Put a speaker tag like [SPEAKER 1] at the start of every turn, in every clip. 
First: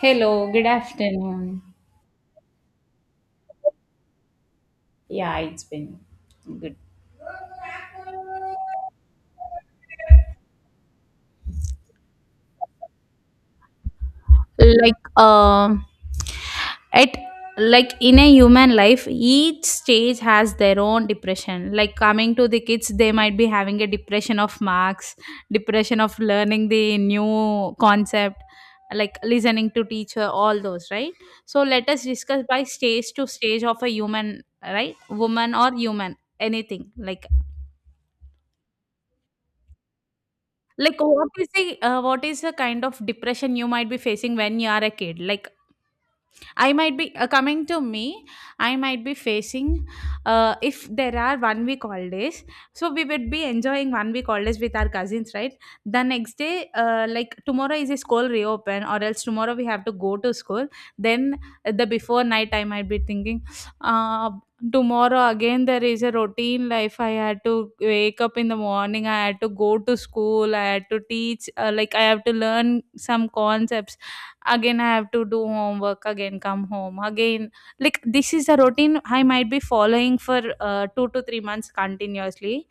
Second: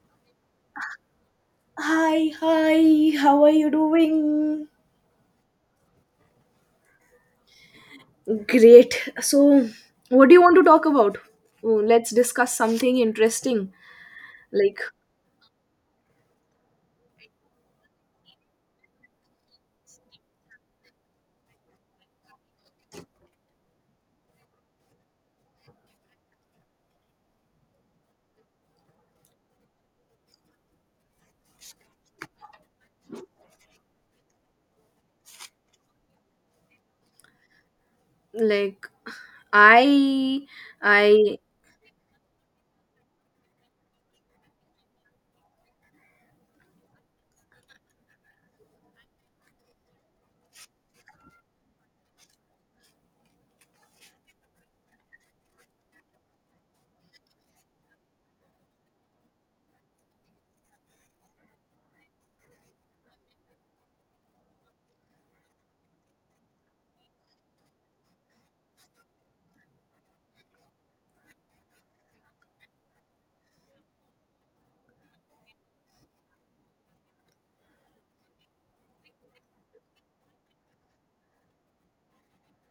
[SPEAKER 1] Hello, good afternoon.
[SPEAKER 2] Hi, hi, how are you doing?
[SPEAKER 1] Yeah, it's been good.
[SPEAKER 2] Great. So, what do you want to talk about? Oh, let's discuss something interesting. Like,
[SPEAKER 1] like um it Like in a human life, each stage has their own depression. Like, coming to the kids, they might be having a depression of marks, depression of learning the new concept, like listening to teacher, all those, right? So let us discuss by stage to stage of a human, right? Woman or human, anything. like
[SPEAKER 2] like, I,
[SPEAKER 1] Like
[SPEAKER 2] I
[SPEAKER 1] what is the kind of depression you might be facing when you are a kid? Like, I might be coming to me. I might be facing, if there are 1 week holidays. So we would be enjoying 1 week holidays with our cousins, right? The next day, like tomorrow is a school reopen, or else tomorrow we have to go to school. Then the before night, I might be thinking, uh, tomorrow again there is a routine life. I had to wake up in the morning. I had to go to school. I had to teach. Like I have to learn some concepts, again I have to do homework, again come home again. Like this is a routine I might be following for 2 to 3 months continuously,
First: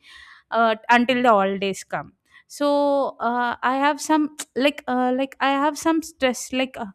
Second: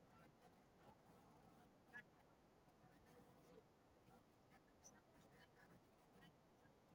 [SPEAKER 1] until the holidays come. So I have some like I have some stress, like uh,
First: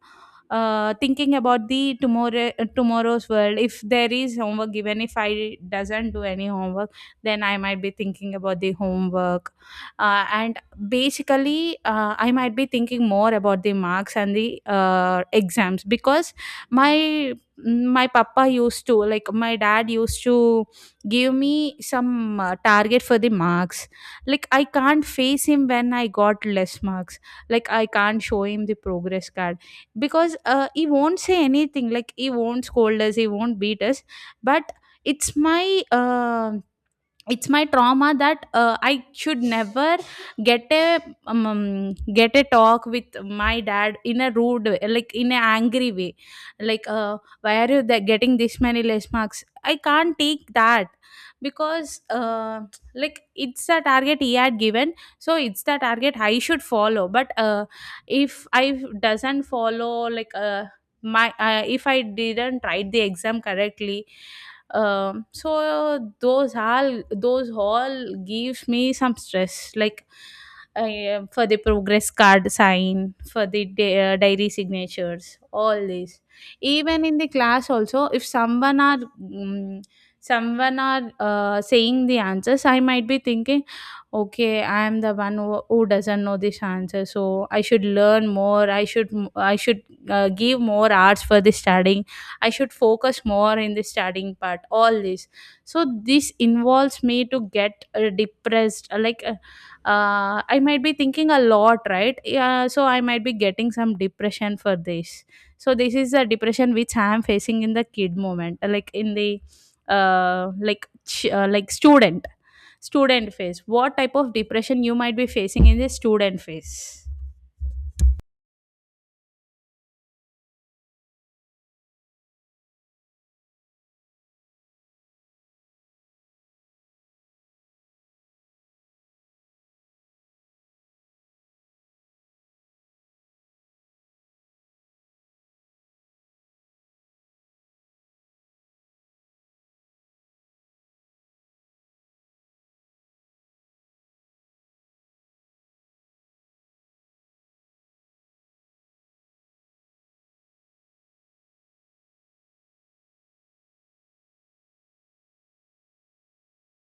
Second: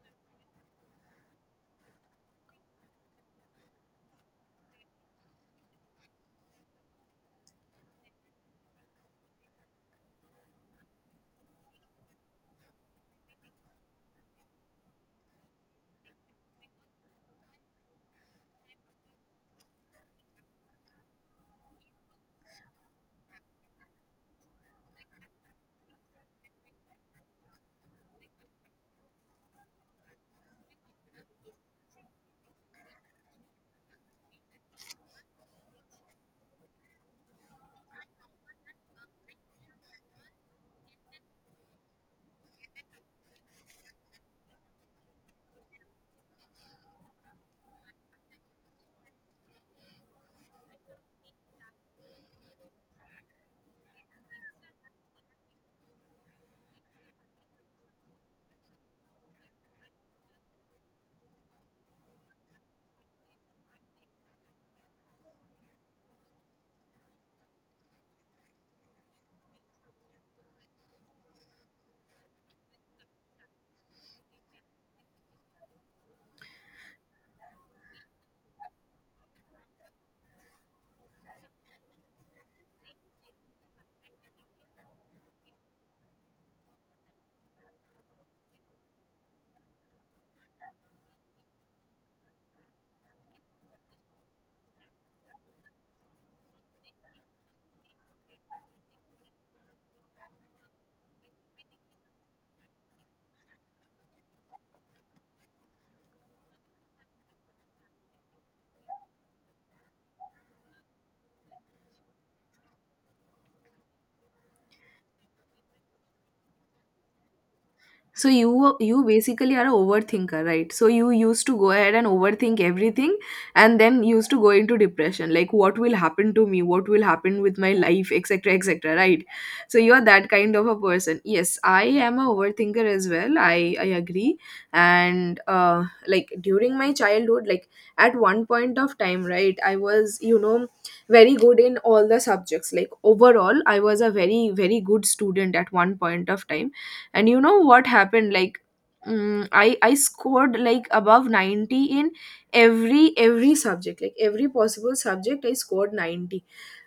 [SPEAKER 1] uh, thinking about the tomorrow, tomorrow's world, if there is homework given, if I doesn't do any homework, then I might be thinking about the homework. And basically I might be thinking more about the marks and the exams, because my my papa used to, like my dad used to give me some target for the marks. Like I can't face him when I got less marks. Like I can't show him the progress card, because he won't say anything. Like he won't scold us, he won't beat us. But it's my it's my trauma that I should never get a get a talk with my dad in a rude way, like in an angry way. Like why are you getting this many less marks? I can't take that, because like it's the target he had given, so it's the target I should follow. But if I doesn't follow, like my if I didn't write the exam correctly, so those, all those all gives me some stress, like for the progress card sign, for the diary signatures, all this. Even in the class also, if someone are someone are saying the answers, I might be thinking, okay, I am the one who doesn't know this answer, so I should learn more, I should give more hours for the studying. I should focus more in the studying part, all this. So this involves me to get depressed. I might be thinking a lot, right? Yeah, so I might be getting some depression for this. So this is the depression which I am facing in the kid moment, like in the like student, student phase. What type of depression you might be facing in the student phase?
[SPEAKER 2] So you basically are a overthinker, right? So you used to go ahead and overthink everything and then used to go into depression. Like what will happen to me? What will happen with my life, etc. etc. Right. So you are that kind of a person. Yes, I am a overthinker as well. I agree. And like during my childhood, like at one point of time, right, I was, you know, very good in all the subjects. Like overall, I was a very, very good student at one point of time, and you know what happened. Like I scored like above 90 in every subject, like every possible subject I scored 90.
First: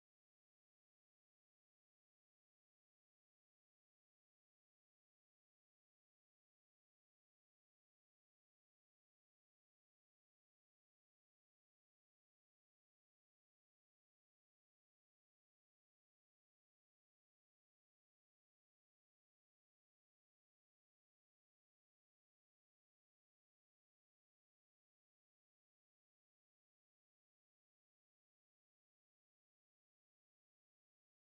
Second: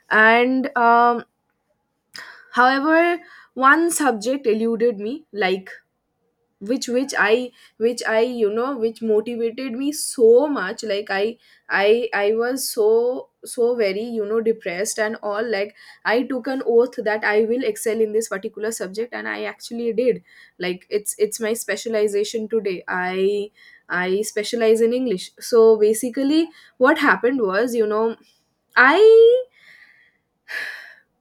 [SPEAKER 2] And however, one subject eluded me, like which I you know, which motivated me so much, like I was so very, you know, depressed and all. Like I took an oath that I will excel in this particular subject, and I actually did. Like it's my specialization today. I specialize in English. So basically what happened was, you know, I,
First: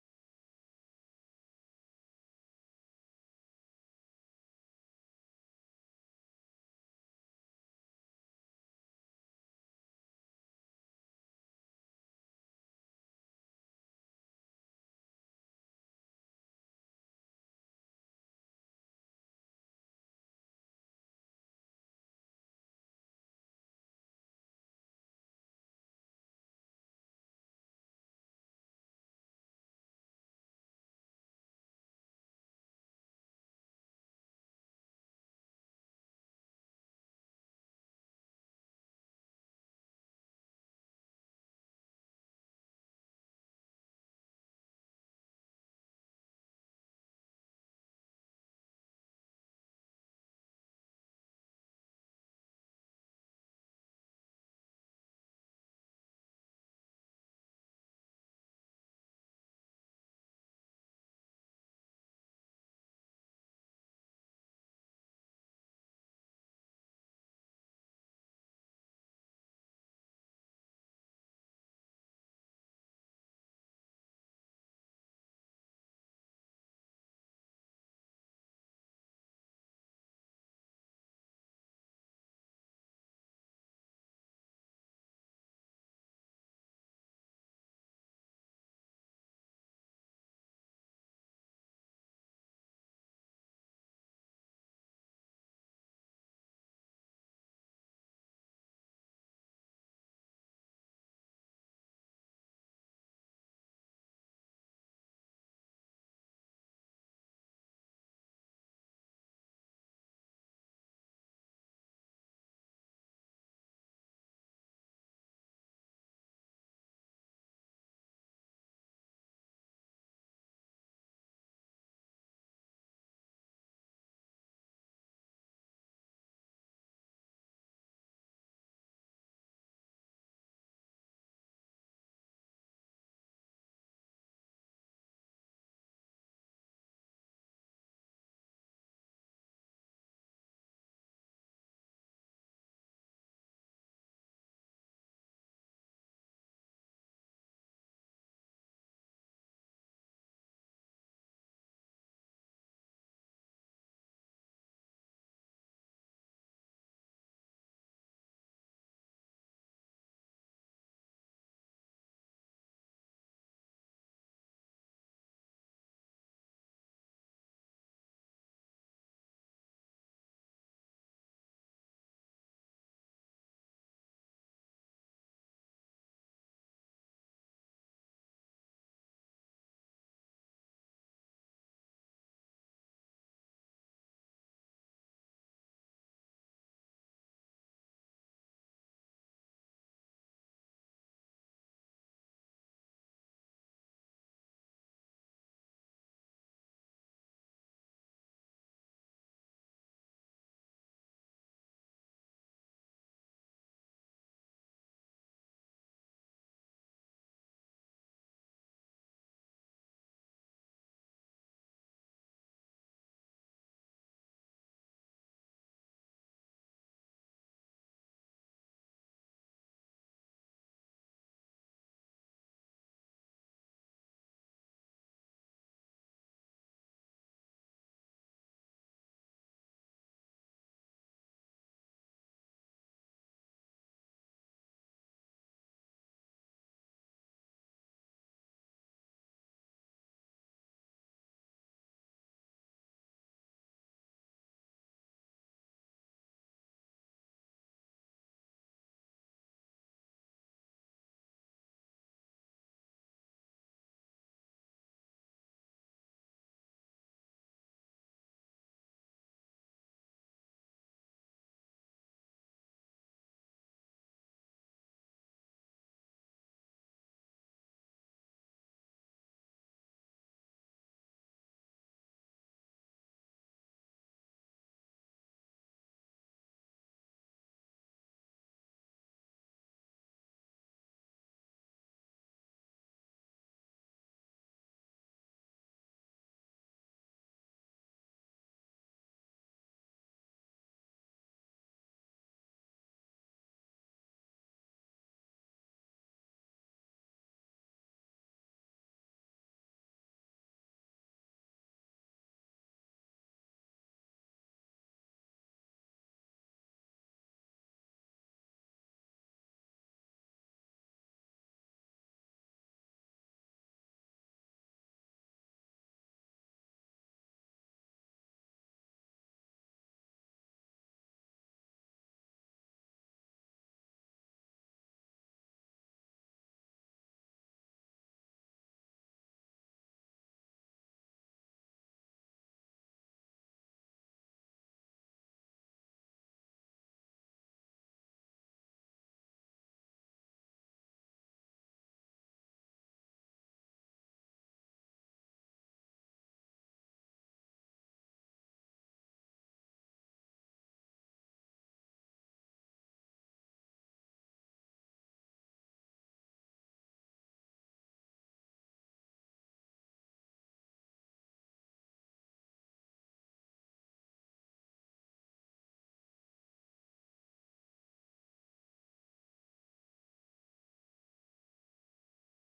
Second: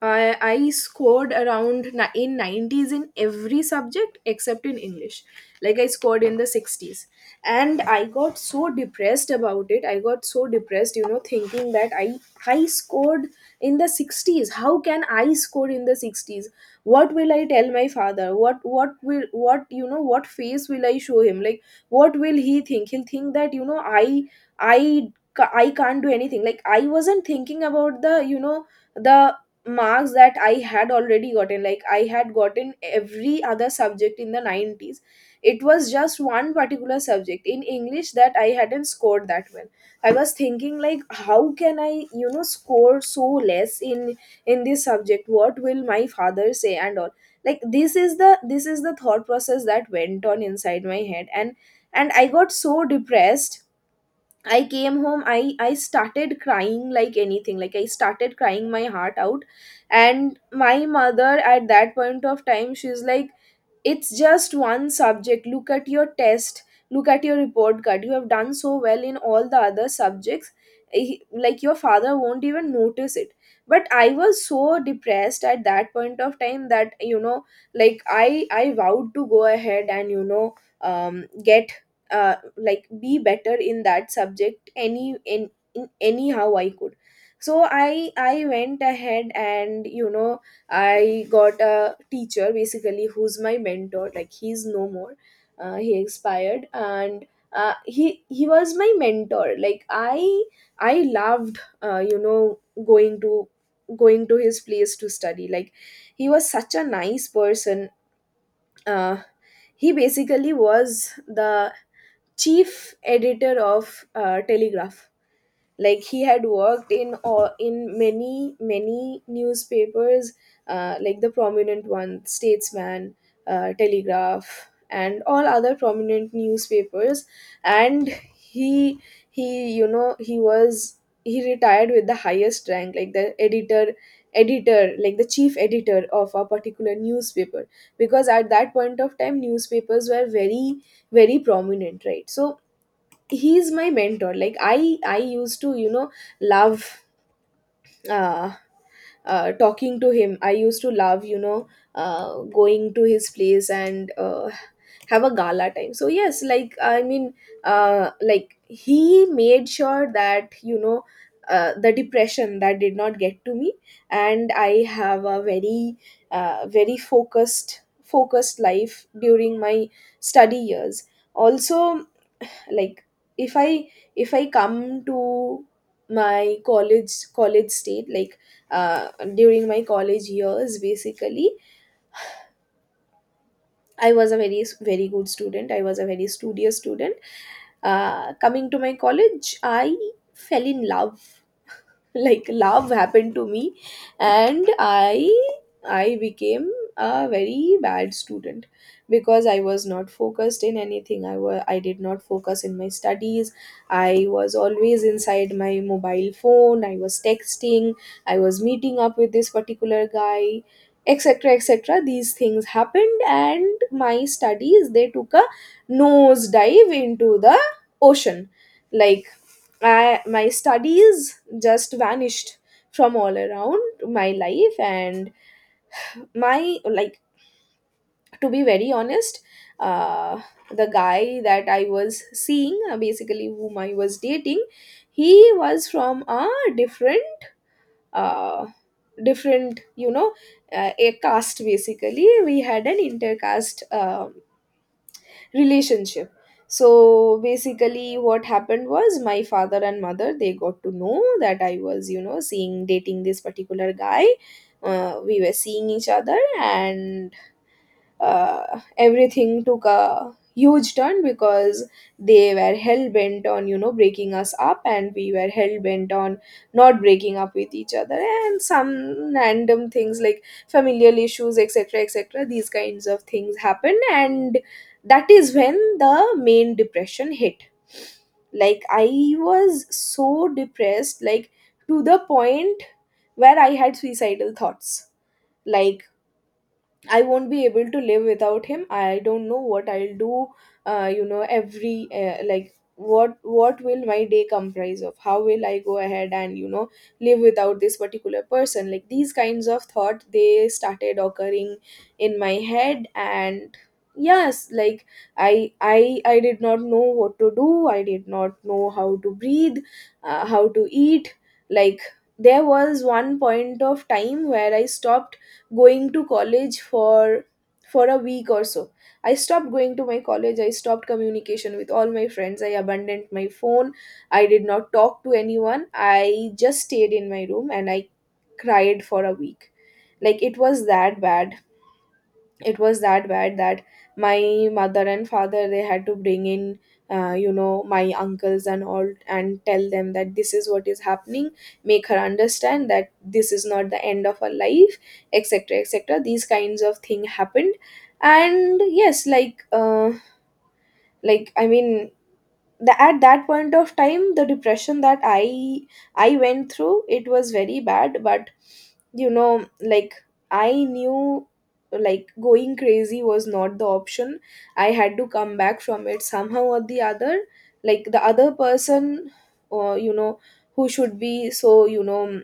[SPEAKER 2] I scored around in 90s in every subject except in English. Like I scored in the 60s. And I got so depressed about it. I got so depressed, you know, thinking that I scored in the 60s. How can I score in the 60s? What will I tell my father? What will, what, you know, what face will I show him? Like, what will he think? He'll think that, you know, I can't do anything. Like, I wasn't thinking about the, you know, the marks that I had already gotten. Like I had gotten every other subject in the 90s. It was just one particular subject in English that I hadn't scored that well. I was thinking, like, how can I, you know, score so less in this subject? What will my father say and all? Like this is the thought process that went on inside my head, and I got so depressed. I came home. I started crying like anything. Like I started crying my heart out, and my mother at that point of time, she's like, it's just one subject, look at your test, look at your report card, you have done so well in all the other subjects. Eh, like, your father won't even notice it. But I was so depressed at that point of time that, you know, like I vowed to go ahead, and, you know, get, like, be better in that subject any in anyhow I could. So I went ahead, and, you know, I got a teacher basically who's my mentor. Like, he's no more. He expired, and he was my mentor. Like I loved, you know, going to his place to study. Like he was such a nice person. Uh, he basically was the chief editor of Telegraph. Like he had worked in, or in many newspapers, like the prominent one, Statesman, Telegraph, and all other prominent newspapers. And he, he was, he retired with the highest rank, like the editor, like the chief editor of a particular newspaper. Because at that point of time newspapers were very, very prominent, right? So he's my mentor. Like I used to, you know, love uh, talking to him. I used to love, you know, going to his place and have a gala time. So yes, like I mean, like, he made sure that, you know, the depression, that did not get to me. And I have a very very focused life during my study years also. Like if I, if I come to my college state, like uh, during my college years basically I was a very, very good student. I was a very studious student. Coming to my college, I fell in love. like love happened to me, and I became a very bad student because I was not focused in anything. I did not focus in my studies. I was always inside my mobile phone. I was texting. I was meeting up with this particular guy, etc. etc. These things happened, and my studies, they took a nosedive into the ocean. Like I, my studies just vanished from all around my life. And my, like, to be very honest, uh the guy that I was seeing, basically whom I was dating, he was from a different uh, different, you know, a caste basically. We had an intercaste relationship. So basically what happened was, my father and mother, they got to know that I was, you know, seeing dating this particular guy. We were seeing each other, and everything took a huge turn, because they were hell bent on, you know, breaking us up, and we were hell bent on not breaking up with each other, and some random things like familial issues, etc. etc. these kinds of things happen. And that is when the main depression hit. Like I was so depressed, like, to the point where I had suicidal thoughts. Like, I won't be able to live without him. I don't know what I'll do. You know, every like, what will my day comprise of? How will I go ahead and, you know, live without this particular person? Like, these kinds of thought, they started occurring in my head. And yes, like I did not know what to do. I did not know how to breathe, how to eat. Like there was one point of time where I stopped going to college for a week or so. I stopped going to my college, I stopped communication with all my friends, I abandoned my phone, I did not talk to anyone, I just stayed in my room, and I cried for a week. Like it was that bad. It was that bad that my mother and father, they had to bring in, you know, my uncles and all, and tell them that this is what is happening, make her understand that this is not the end of her life, etc. etc. these kinds of thing happened. And yes, like I mean, at that point of time, the depression that I went through, it was very bad. But you know, like, I knew, like, going crazy was not the option. I had to come back from it somehow or the other. Like the other person, or you know, who should be so you know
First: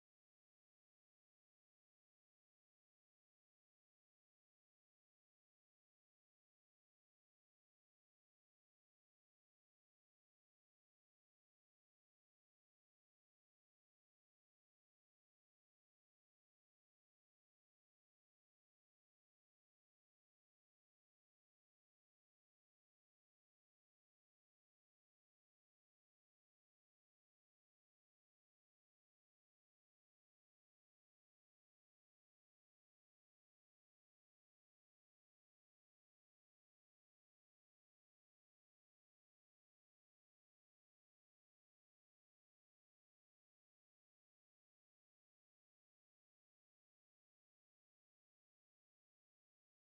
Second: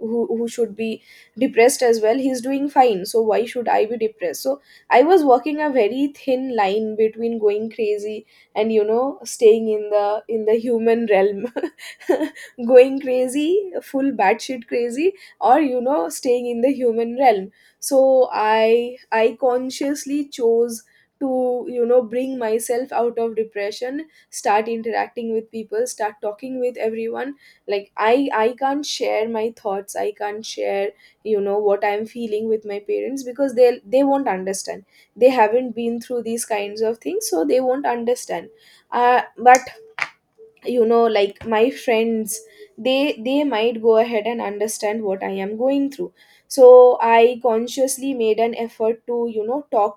[SPEAKER 2] who should be depressed as well, he's doing fine, so why should I be depressed? So I was walking a very thin line between going crazy and, you know, staying in the human realm, going crazy, full batshit crazy, or, you know, staying in the human realm. So I consciously chose to, you know, bring myself out of depression, start interacting with people, start talking with everyone. Like I can't share my thoughts, I can't share, you know, what I'm feeling with my parents, because they won't understand. They haven't been through these kinds of things, so they won't understand. But, you know, like, my friends, they might go ahead and understand what I am going through. So I consciously made an effort to, you know,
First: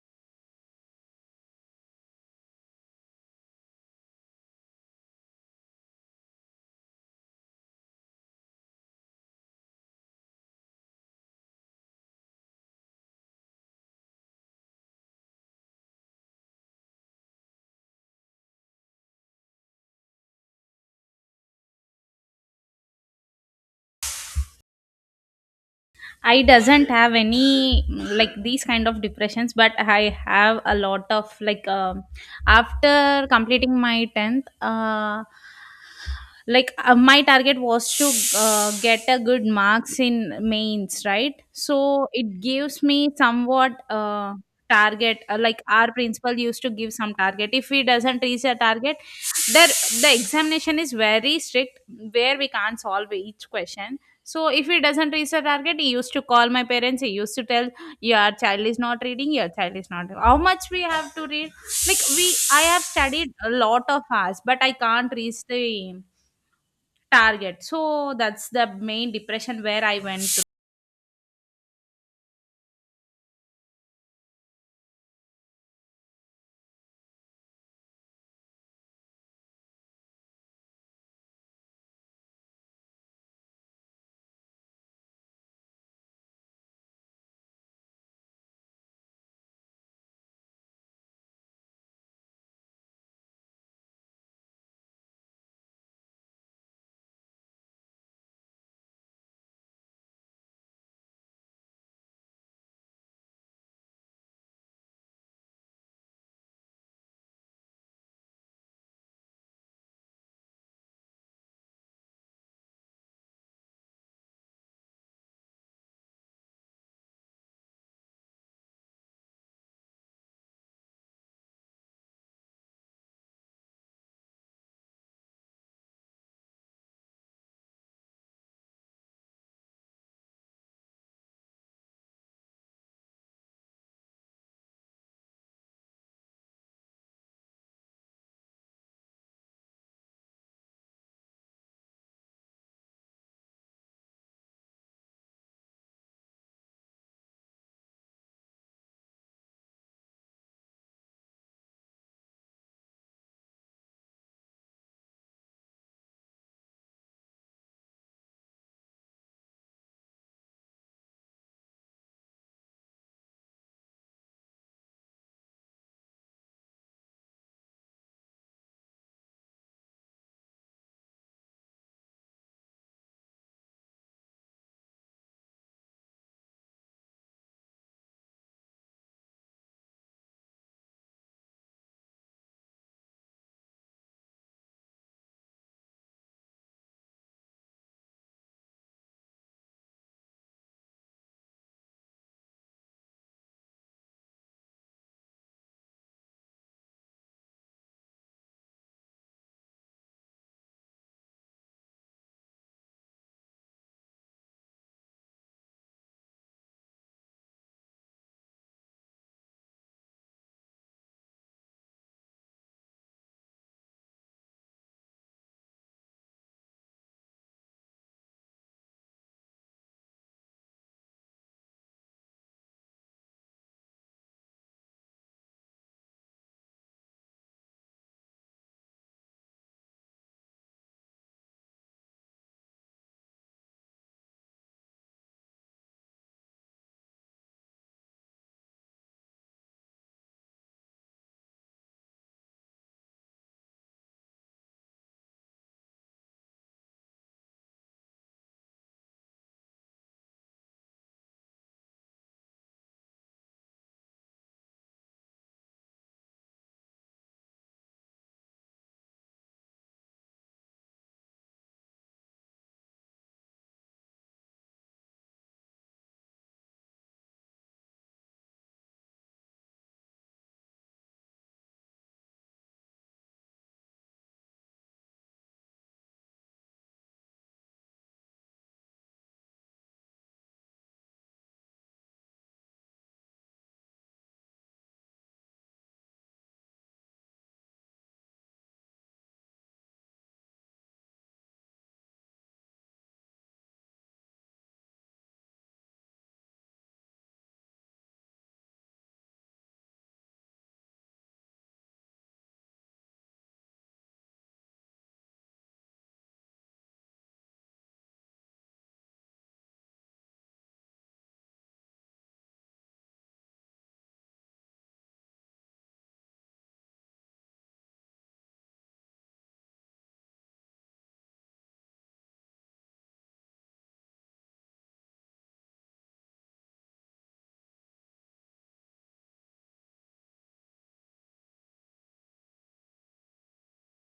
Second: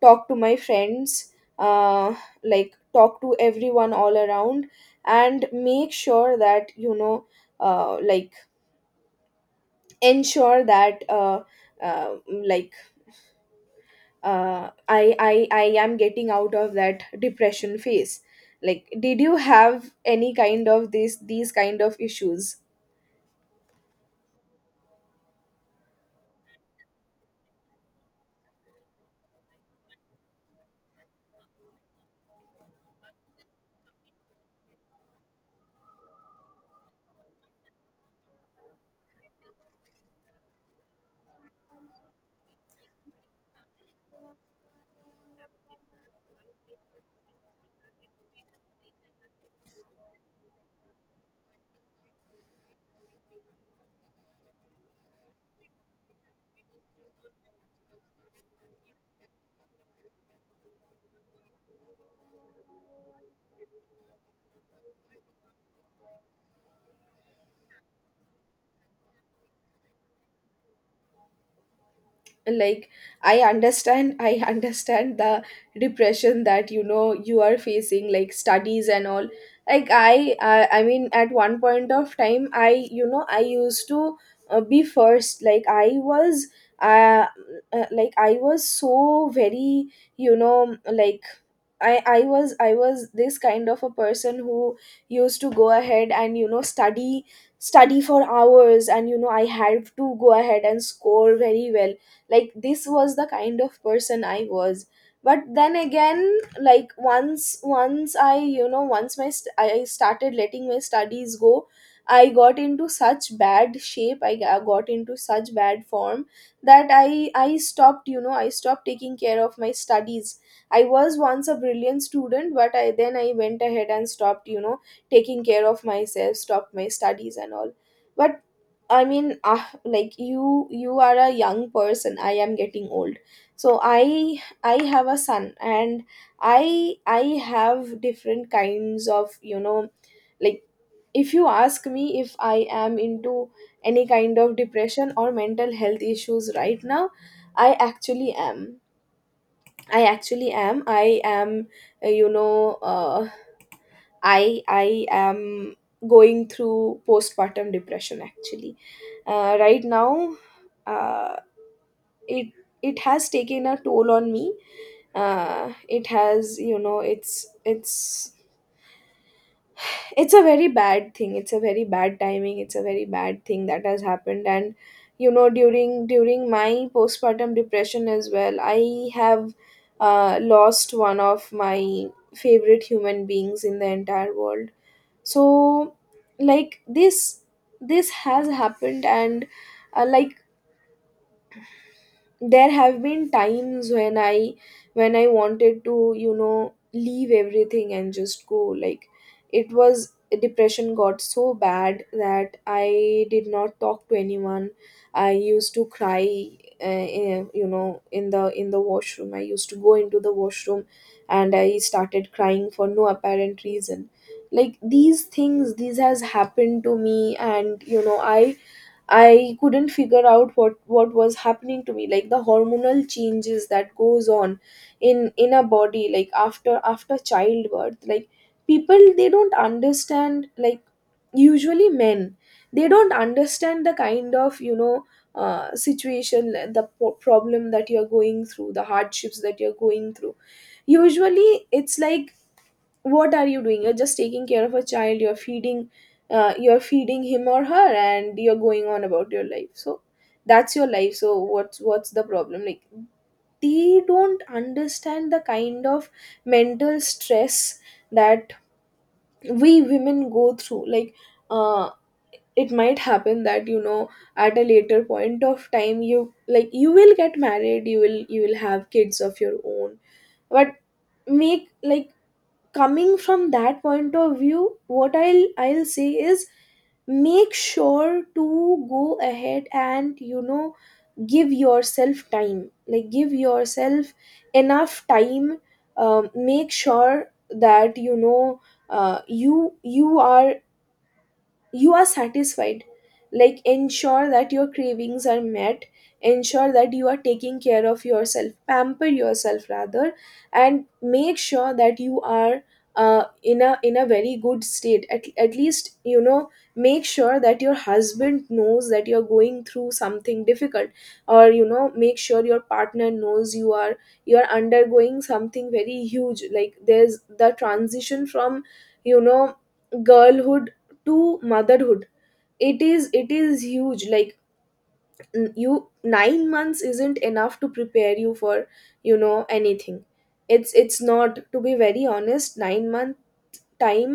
[SPEAKER 2] talk to my friends, uh, like, talk to everyone all around, and make sure that, you know, like, ensure that uh, like, I am getting out of that depression phase. Like, did you have any kind of this, these kind of issues?
[SPEAKER 1] I doesn't have any, like these kind of depressions, but I have a lot of like, after completing my tenth. Like my target was to get a good marks in mains, right? So it gives me somewhat target. Like our principal used to give some target. If he doesn't reach a target, there the examination is very strict where we can't solve each question. So if he doesn't reach a target, he used to call my parents, he used to tell, your child is not reading, your child is not, how much we have to read. Like we I have studied a lot of hours, but I can't reach the target. So that's the main depression where I went.
[SPEAKER 2] Like, I understand. I understand the depression that, you know, you are facing, like studies and all. Like, I mean, at one point of time, I, you know, I used to be first. Uh, like I was so very like I was this kind of a person who used to go ahead and study for hours. And I had to go ahead and score very well. Like, this was the kind of person I was. But then again, like, once I, once my I started letting my studies go. I got into such bad shape. I got into such bad form that I stopped. I stopped taking care of my studies. I was once a brilliant student, but I then I went ahead and stopped, taking care of myself, stopped my studies and all. But I mean, like, you are a young person. I am getting old, so I have a son, and I have different kinds of, like, if you ask me if I am into any kind of depression or mental health issues right now, I actually am. I actually am. I am, uh, you know, uh, I am going through postpartum depression, actually. Right now, uh, it it has taken a toll on me. It has, it's a very bad thing. It's a very bad timing. It's a very bad thing that has happened. And during my postpartum depression as well, I have lost one of my favorite human beings in the entire world. So, like, this has happened. And like, there have been times when I when I wanted to leave everything and just go. Like, it was, depression got so bad that I did not talk to anyone. I used to cry, in the washroom. I used to go into the washroom and I started crying for no apparent reason. Like, these things, these has happened to me. And I couldn't figure out what was happening to me, like the hormonal changes that goes on in a body, like after childbirth. Like, people, they don't understand. Like, usually men, they don't understand the kind of, situation, the problem that you're going through, the hardships that you're going through. Usually it's like, what are you doing? You're just taking care of a child. You're feeding, you're feeding him or her, and you're going on about your life. So that's your life. So what's, the problem? Like, they don't understand the kind of mental stress that we women go through. Like, uh, it might happen that at a later point of time, you, like, you will get married, you will have kids of your own. But, make, like, coming from that point of view, what I'll say is, make sure to go ahead and give yourself time. Like, give yourself enough time. Make sure that you are, you are satisfied. Like, ensure that your cravings are met. Ensure that you are taking care of yourself. Pamper yourself, rather. And make sure that you are, in a, very good state. At least, make sure that your husband knows that you're going through something difficult, or make sure your partner knows you are, you're undergoing something very huge. Like, there's the transition from, you know girlhood to motherhood. It is, huge. Like, you, 9 months isn't enough to prepare you for anything. It's, not, to be very honest. 9-month time,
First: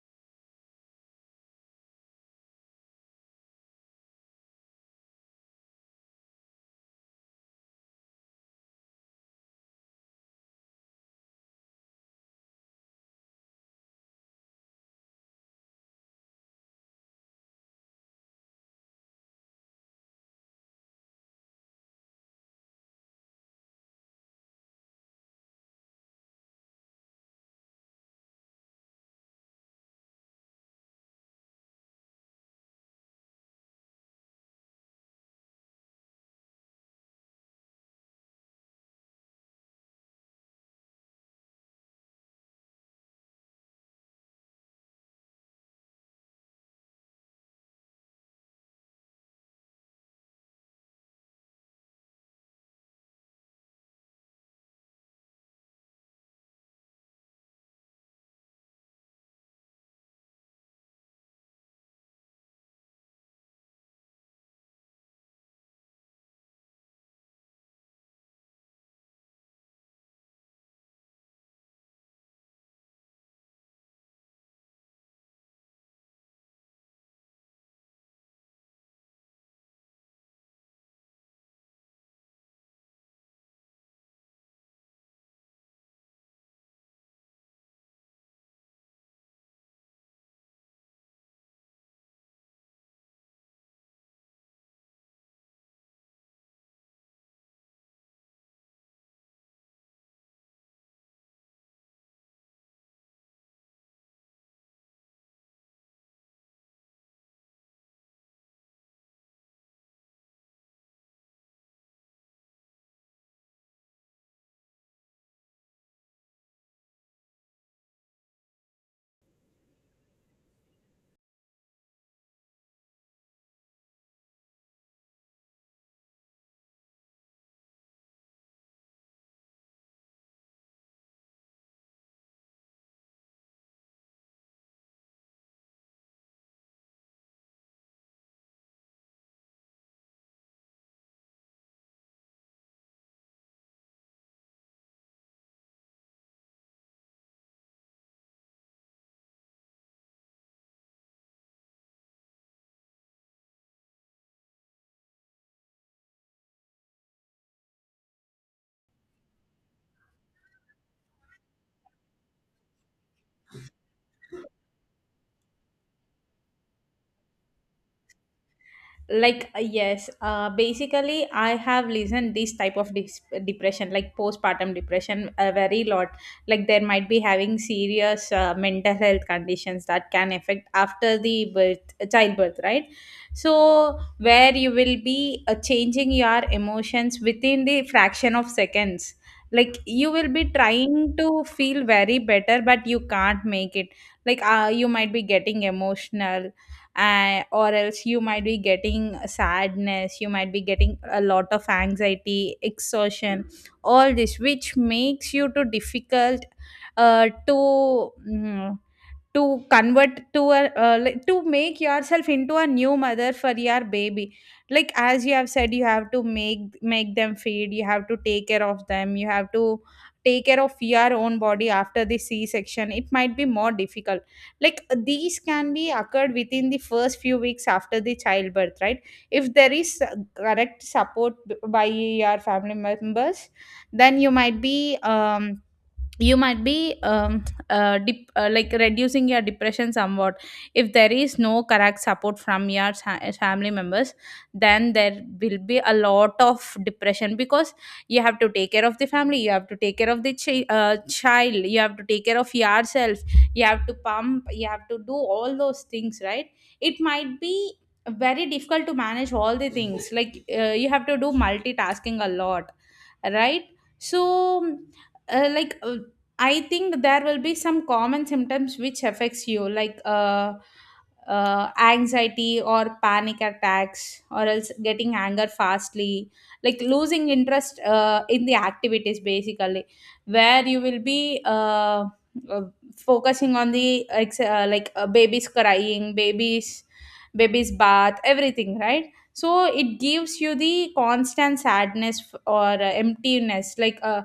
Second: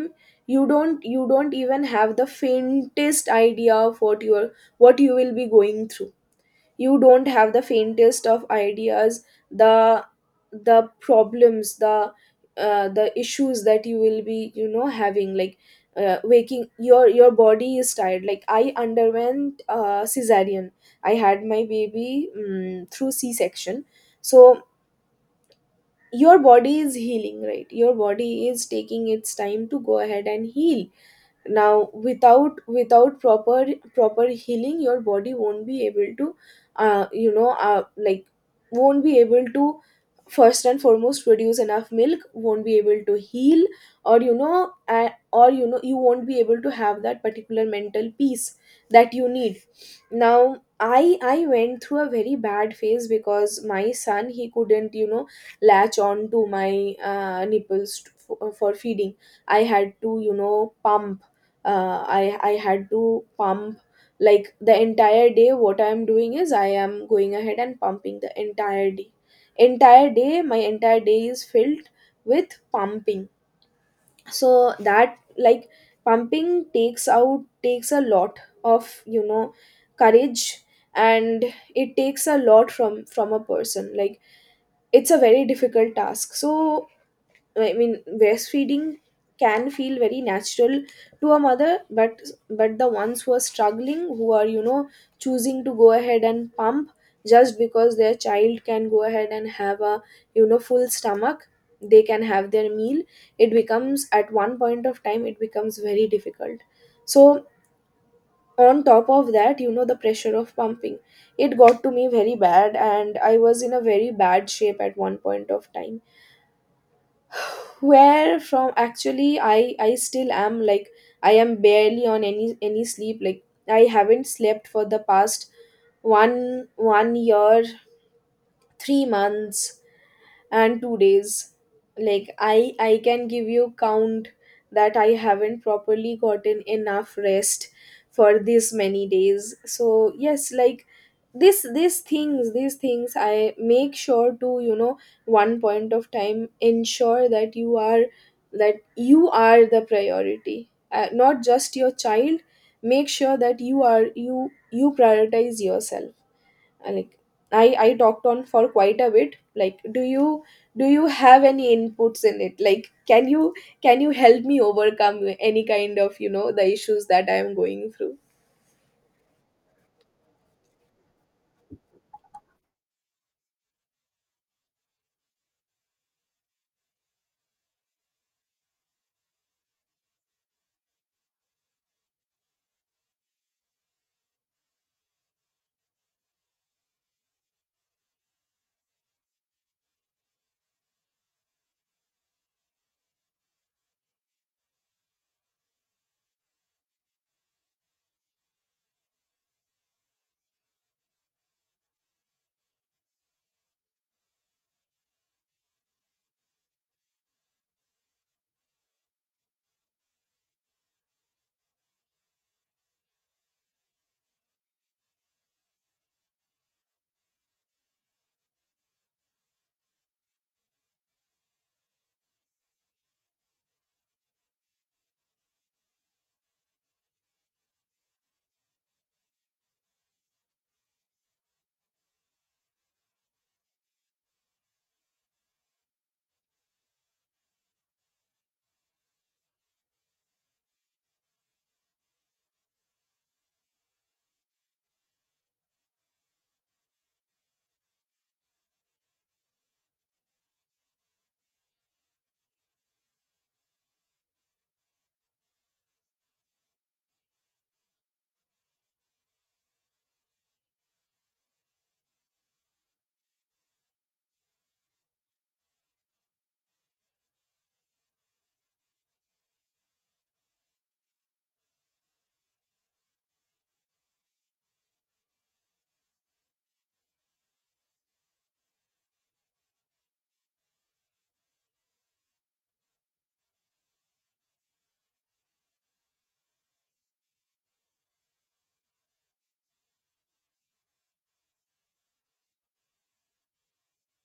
[SPEAKER 2] you don't, even have the faintest idea of what you're, what you will be going through. You don't have the faintest of ideas, the the problems, the issues that you will be having. Like, waking, your body is tired. Like, I underwent cesarean. I had my baby through c section. So your body is healing, right? Your body is taking its time to go ahead and heal. Now, without proper healing, your body won't be able to, like, won't be able to first and foremost produce enough milk, won't be able to heal, or or you won't be able to have that particular mental peace that you need. Now, I went through a very bad phase because my son, he couldn't latch on to my nipples to, for feeding. I had to pump. I had to pump like the entire day. What I am doing is I am going ahead and pumping the entire day. Entire day, my entire day is filled with pumping. So that, like, pumping takes out, takes a lot of, courage. And it takes a lot from a person. Like, it's a very difficult task. So, I mean, breastfeeding can feel very natural to a mother, but the ones who are struggling, who are, choosing to go ahead and pump, just because their child can go ahead and have a, full stomach, they can have their meal. It becomes, at one point of time, it becomes very difficult. So, on top of that, the pressure of pumping, it got to me very bad, and I was in a very bad shape at one point of time, where from, actually, I still am. Like, I am barely on any sleep. Like, I haven't slept for the past one year, 3 months and 2 days. Like, I can give you count that I haven't properly gotten enough rest for this many days. So yes, like, this, these things, I make sure to, one point of time, ensure that you are, that you are the priority, not just your child. Make sure that you are, you prioritize yourself. I, like, I talked on for quite a bit. Like, do you, have any inputs in it? Like, can you, help me overcome any kind of, the issues that I am going through?
[SPEAKER 1] Like yes, basically I have listened this type of depression, like postpartum depression, a very lot. Like there might be having serious mental health conditions that can affect after the birth, childbirth, right? So where you will be changing your emotions within the fraction of seconds. Like you will be trying to feel very better, but you can't make it. Like you might be getting emotional, or else you might be getting sadness, you might be getting a lot of anxiety, exhaustion, all this, which makes you too difficult uh, to mm, to convert to a, like, to make yourself into a new mother for your baby. Like as you have said, you have to make them feed, you have to take care of them, you have to take care of your own body after the c section. It might be more difficult. Like these can be occurred within the first few weeks after the childbirth, right? If there is correct support by your family members, then you might be um you might be um, like reducing your depression somewhat. If there is no correct support from your family members, then there will be a lot of depression, because you have to take care of the family, you have to take care of the child, you have to take care of yourself, you have to pump, you have to do all those things, right? It might be very difficult to manage all the things. Like you have to do multitasking a lot, right? So uh, like uh, I think there will be some common symptoms which affects you, like anxiety or panic attacks, or else getting anger fastly, like losing interest in the activities, basically where you will be uh, focusing on the babies crying, babies bath, everything, right? So it gives you the constant sadness or emptiness. Like uh,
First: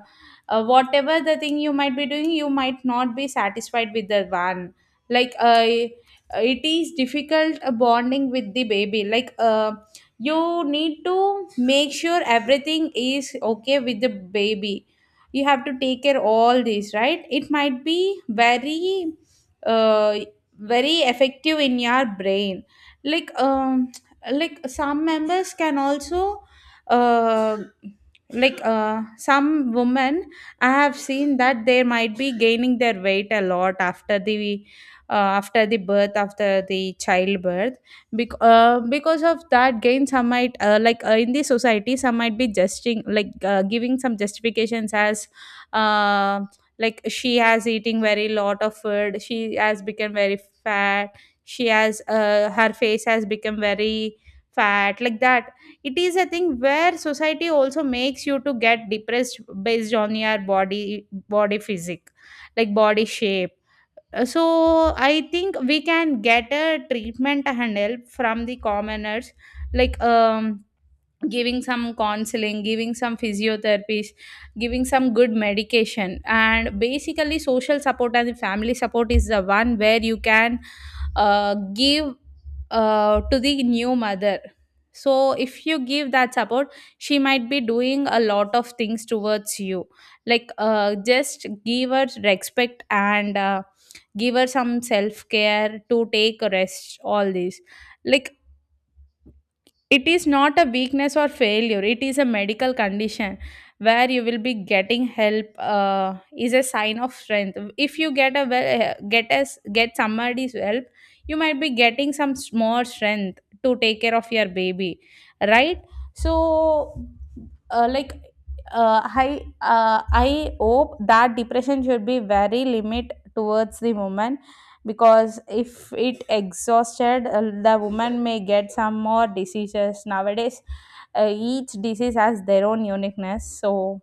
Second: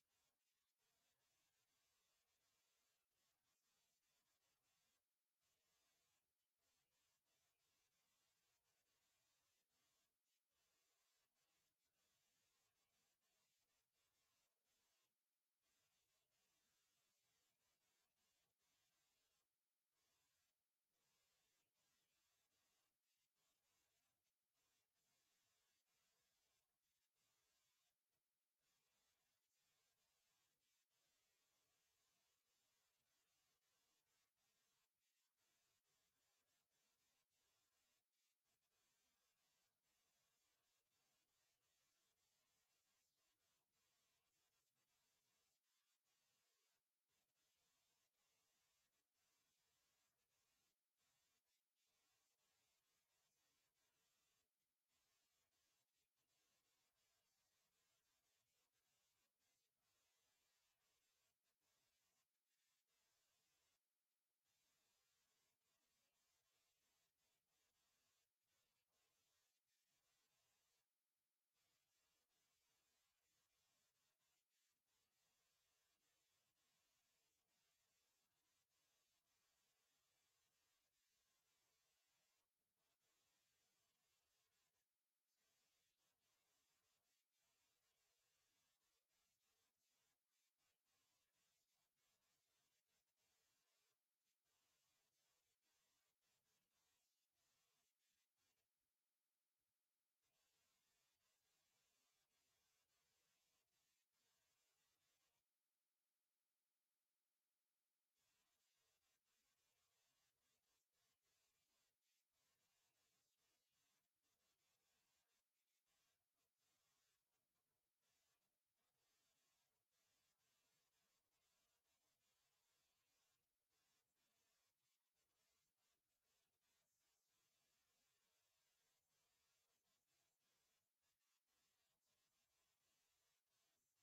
[SPEAKER 1] uh, whatever the thing you might be doing, you might not be satisfied with the one. Like it is difficult bonding with the baby. Like you need to make sure everything is okay with the baby, you have to take care all this, right? It might be very uh, very effective in your brain. like um like some members can also uh, some women, I have seen that they might be gaining their weight a lot uh, after the birth, after the childbirth. Because of that gain, some might in the society, some might be justing, like giving some justifications as uh, like she has eating very lot of food, she has become very fat, she has her face has become very fat, like that. It is a thing where society also makes you to get depressed based on your body, body physique, like body shape. So I think we can get a treatment and help from the commoners, like um giving some counseling, giving some physiotherapies, giving some good medication. And basically social support and family support is the one where you can give to the new mother. So if you give that support, she might be doing a lot of things towards you. Like just give her respect, and give her some self care, to take a rest, all these. Like it is not a weakness or failure, it is a medical condition, where you will be getting help, is a sign of strength. If you get a well, get somebody's help, you might be getting some more strength to take care of your baby, right? So, uh, like I hope that depression should be very limit towards the woman. Because if it exhausted, the woman may get some more diseases nowadays. Each disease has their own uniqueness. So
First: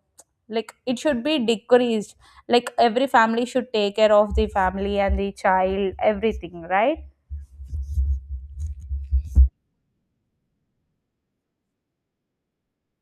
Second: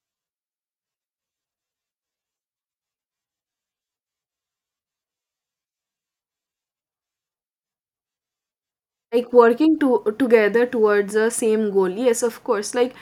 [SPEAKER 1] like it should be decreased. Like every family should take care of the family and the child, everything, right?
[SPEAKER 2] Like, working to, together towards a same goal. Yes, of course. Like,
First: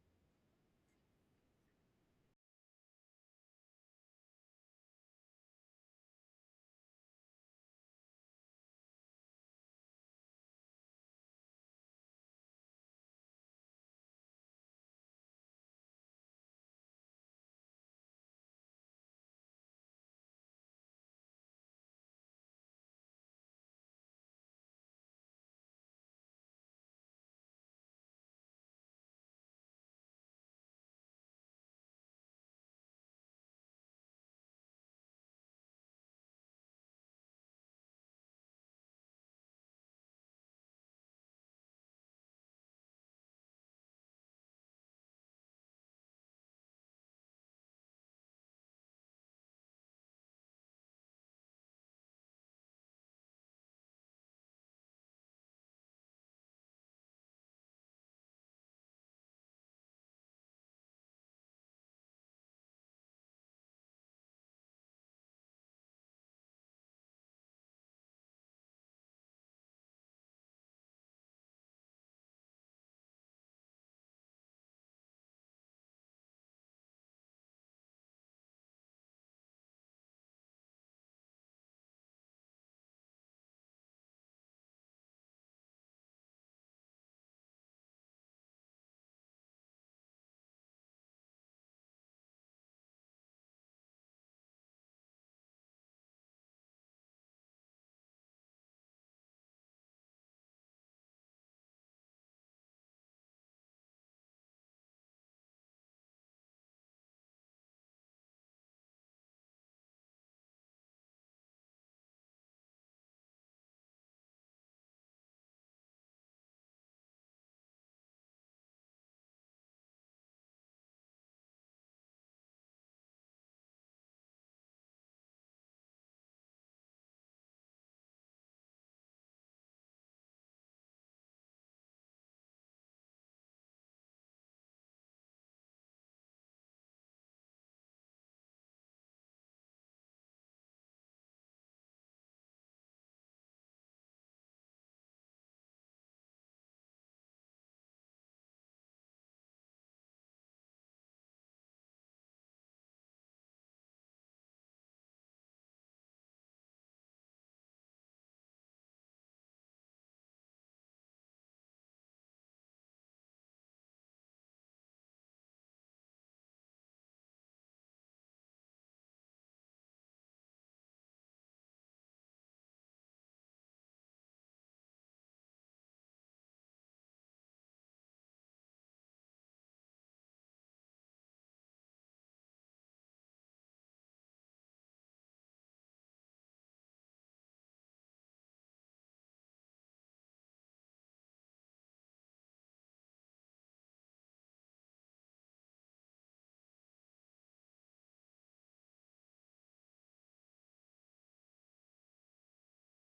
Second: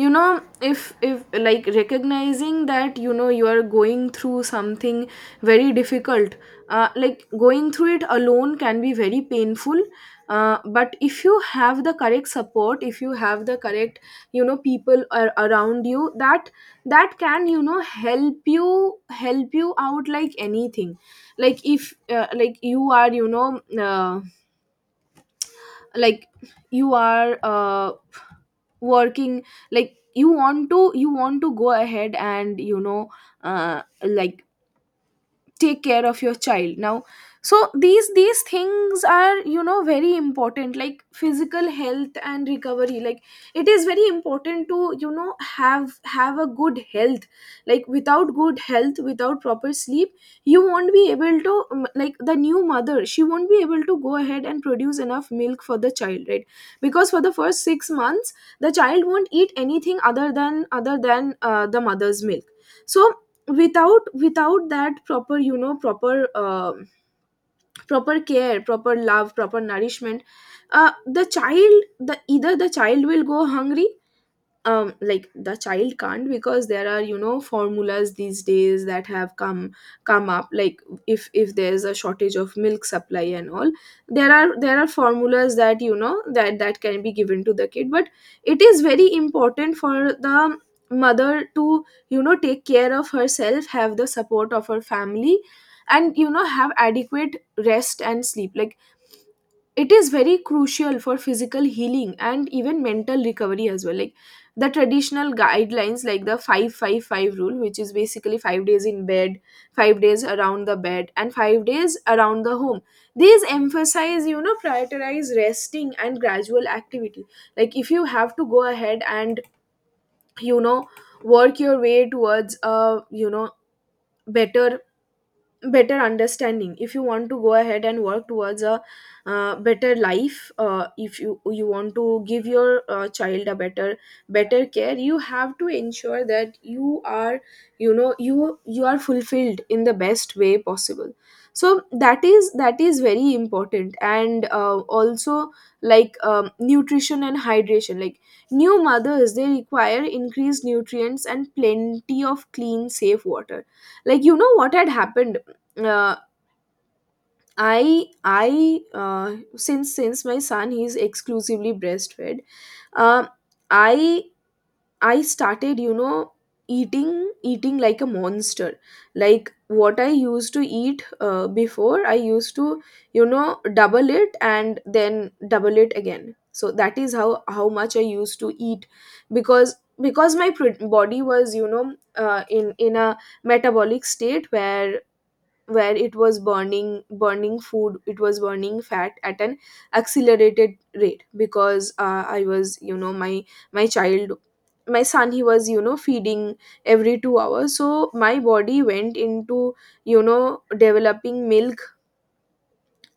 [SPEAKER 2] you know if if, like, recognizing that you are going through something very difficult, like, going through it alone can be very painful. But if you have the correct support, if you have the correct, people around you that, can, help you, out, like, anything. Like, if like, you are, uh, like, you are working. Like, you want to, go ahead and, like, take care of your child now. So, these, things are, very important. Like, physical health and recovery. Like, it is very important to, have, a good health. Like, without good health, without proper sleep, you won't be able to, like, the new mother, she won't be able to go ahead and produce enough milk for the child, right? Because for the first 6 months, the child won't eat anything other than, the mother's milk. So, without that proper, proper proper care, proper love, proper nourishment, the child, the, either the child will go hungry. Like, the child can't, because there are, formulas these days that have come, up. Like, if there's a shortage of milk supply and all, there are, formulas that, that can be given to the kid. But it is very important for the mother to, take care of herself, have the support of her family, and have adequate rest and sleep. Like, it is very crucial for physical healing and even mental recovery as well. Like, the traditional guidelines, like the 555 rule, which is basically 5 days in bed, 5 days around the bed, and 5 days around the home. These emphasize, prioritize resting and gradual activity. Like, if you have to go ahead and, you know work your way towards a, you know better, understanding. If you want to go ahead and work towards a, better life, if you, want to give your child a better, care, you have to ensure that you are, you are fulfilled in the best way possible. So that is, very important. And also, like, nutrition and hydration. Like, new mothers, they require increased nutrients and plenty of clean, safe water. Like, what had happened, uh, I since my son, he's exclusively breastfed, uh, i I started, eating like a monster. Like, what I used to eat before, I used to, double it and then double it again. So that is how much I used to eat, because, my body was, in a metabolic state where, it was burning, food, it was burning fat at an accelerated rate, because I was, my child, my son, he was, feeding every 2 hours. So my body went into, developing milk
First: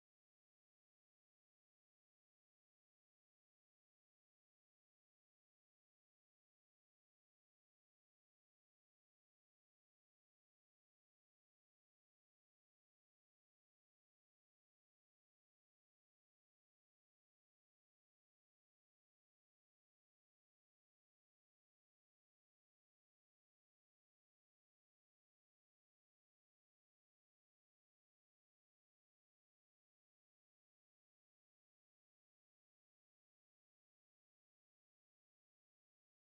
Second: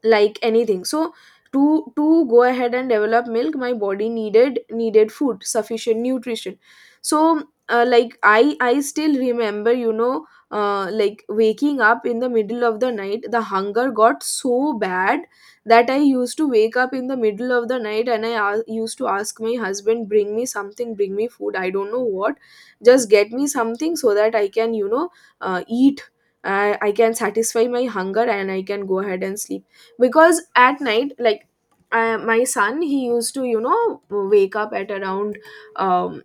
[SPEAKER 2] like anything. So, to go ahead and develop milk, my body needed, food, sufficient nutrition. So, like, I still remember, like, waking up in the middle of the night, the hunger got so bad that I used to wake up in the middle of the night and used to ask my husband, bring me something, bring me food, I don't know what, just get me something so that I can, eat, I can satisfy my hunger and I can go ahead and sleep. Because at night, like, I, my son, he used to, wake up at around, um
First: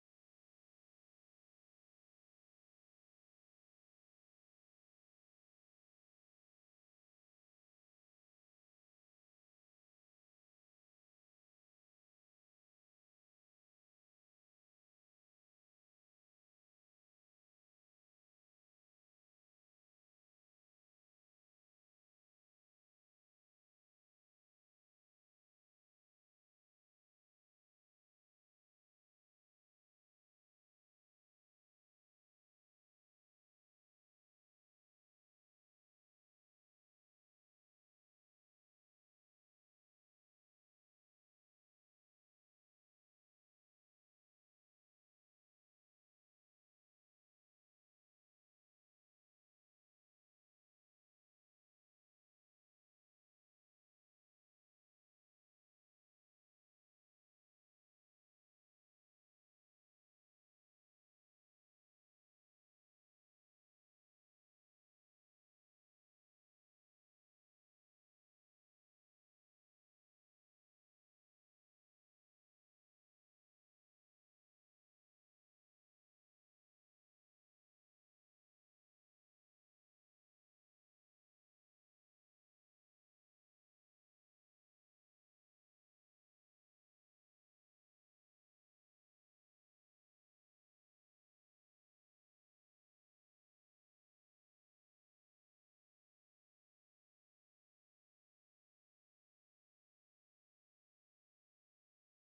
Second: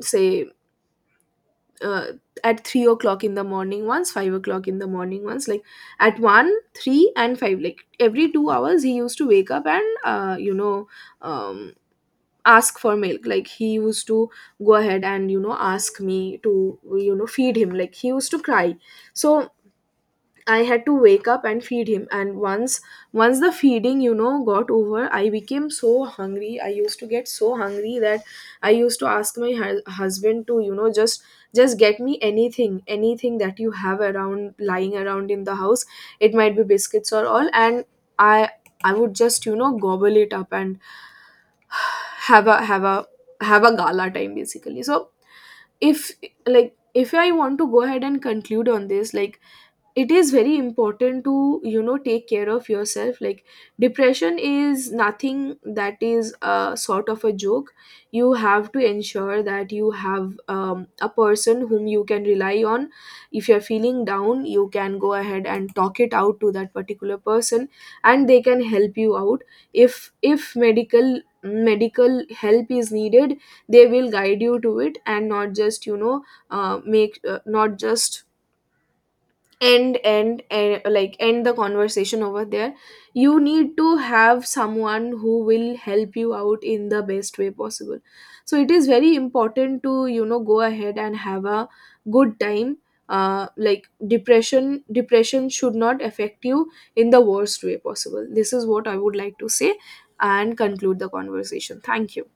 [SPEAKER 2] say uh, at 3 o'clock in the morning once, 5 o'clock in the morning once. Like, at one, three and five, like every 2 hours, he used to wake up, and um ask for milk. Like, he used to go ahead and, ask me to, feed him. Like, he used to cry. So I had to wake up and feed him. And once, the feeding, got over, I became so hungry. I used to get so hungry that I used to ask my husband to, just, get me anything, anything that you have around lying around in the house. It might be biscuits or all, and I I would just, gobble it up, and have a, have a gala time, basically. So, if, like, if I want to go ahead and conclude on this, like, it is very important to, take care of yourself. Like, depression is nothing that is a sort of a joke. You have to ensure that you have, a person whom you can rely on. If you're feeling down, you can go ahead and talk it out to that particular person, and they can help you out. If medical, help is needed, they will guide you to it and not just, make, not just end, end and like end the conversation over there. You need to have someone who will help you out in the best way possible. So it is very important to, go ahead and have a good time. Like, depression, should not affect you in the worst way possible. This is what I would like to say, and conclude the conversation. Thank you.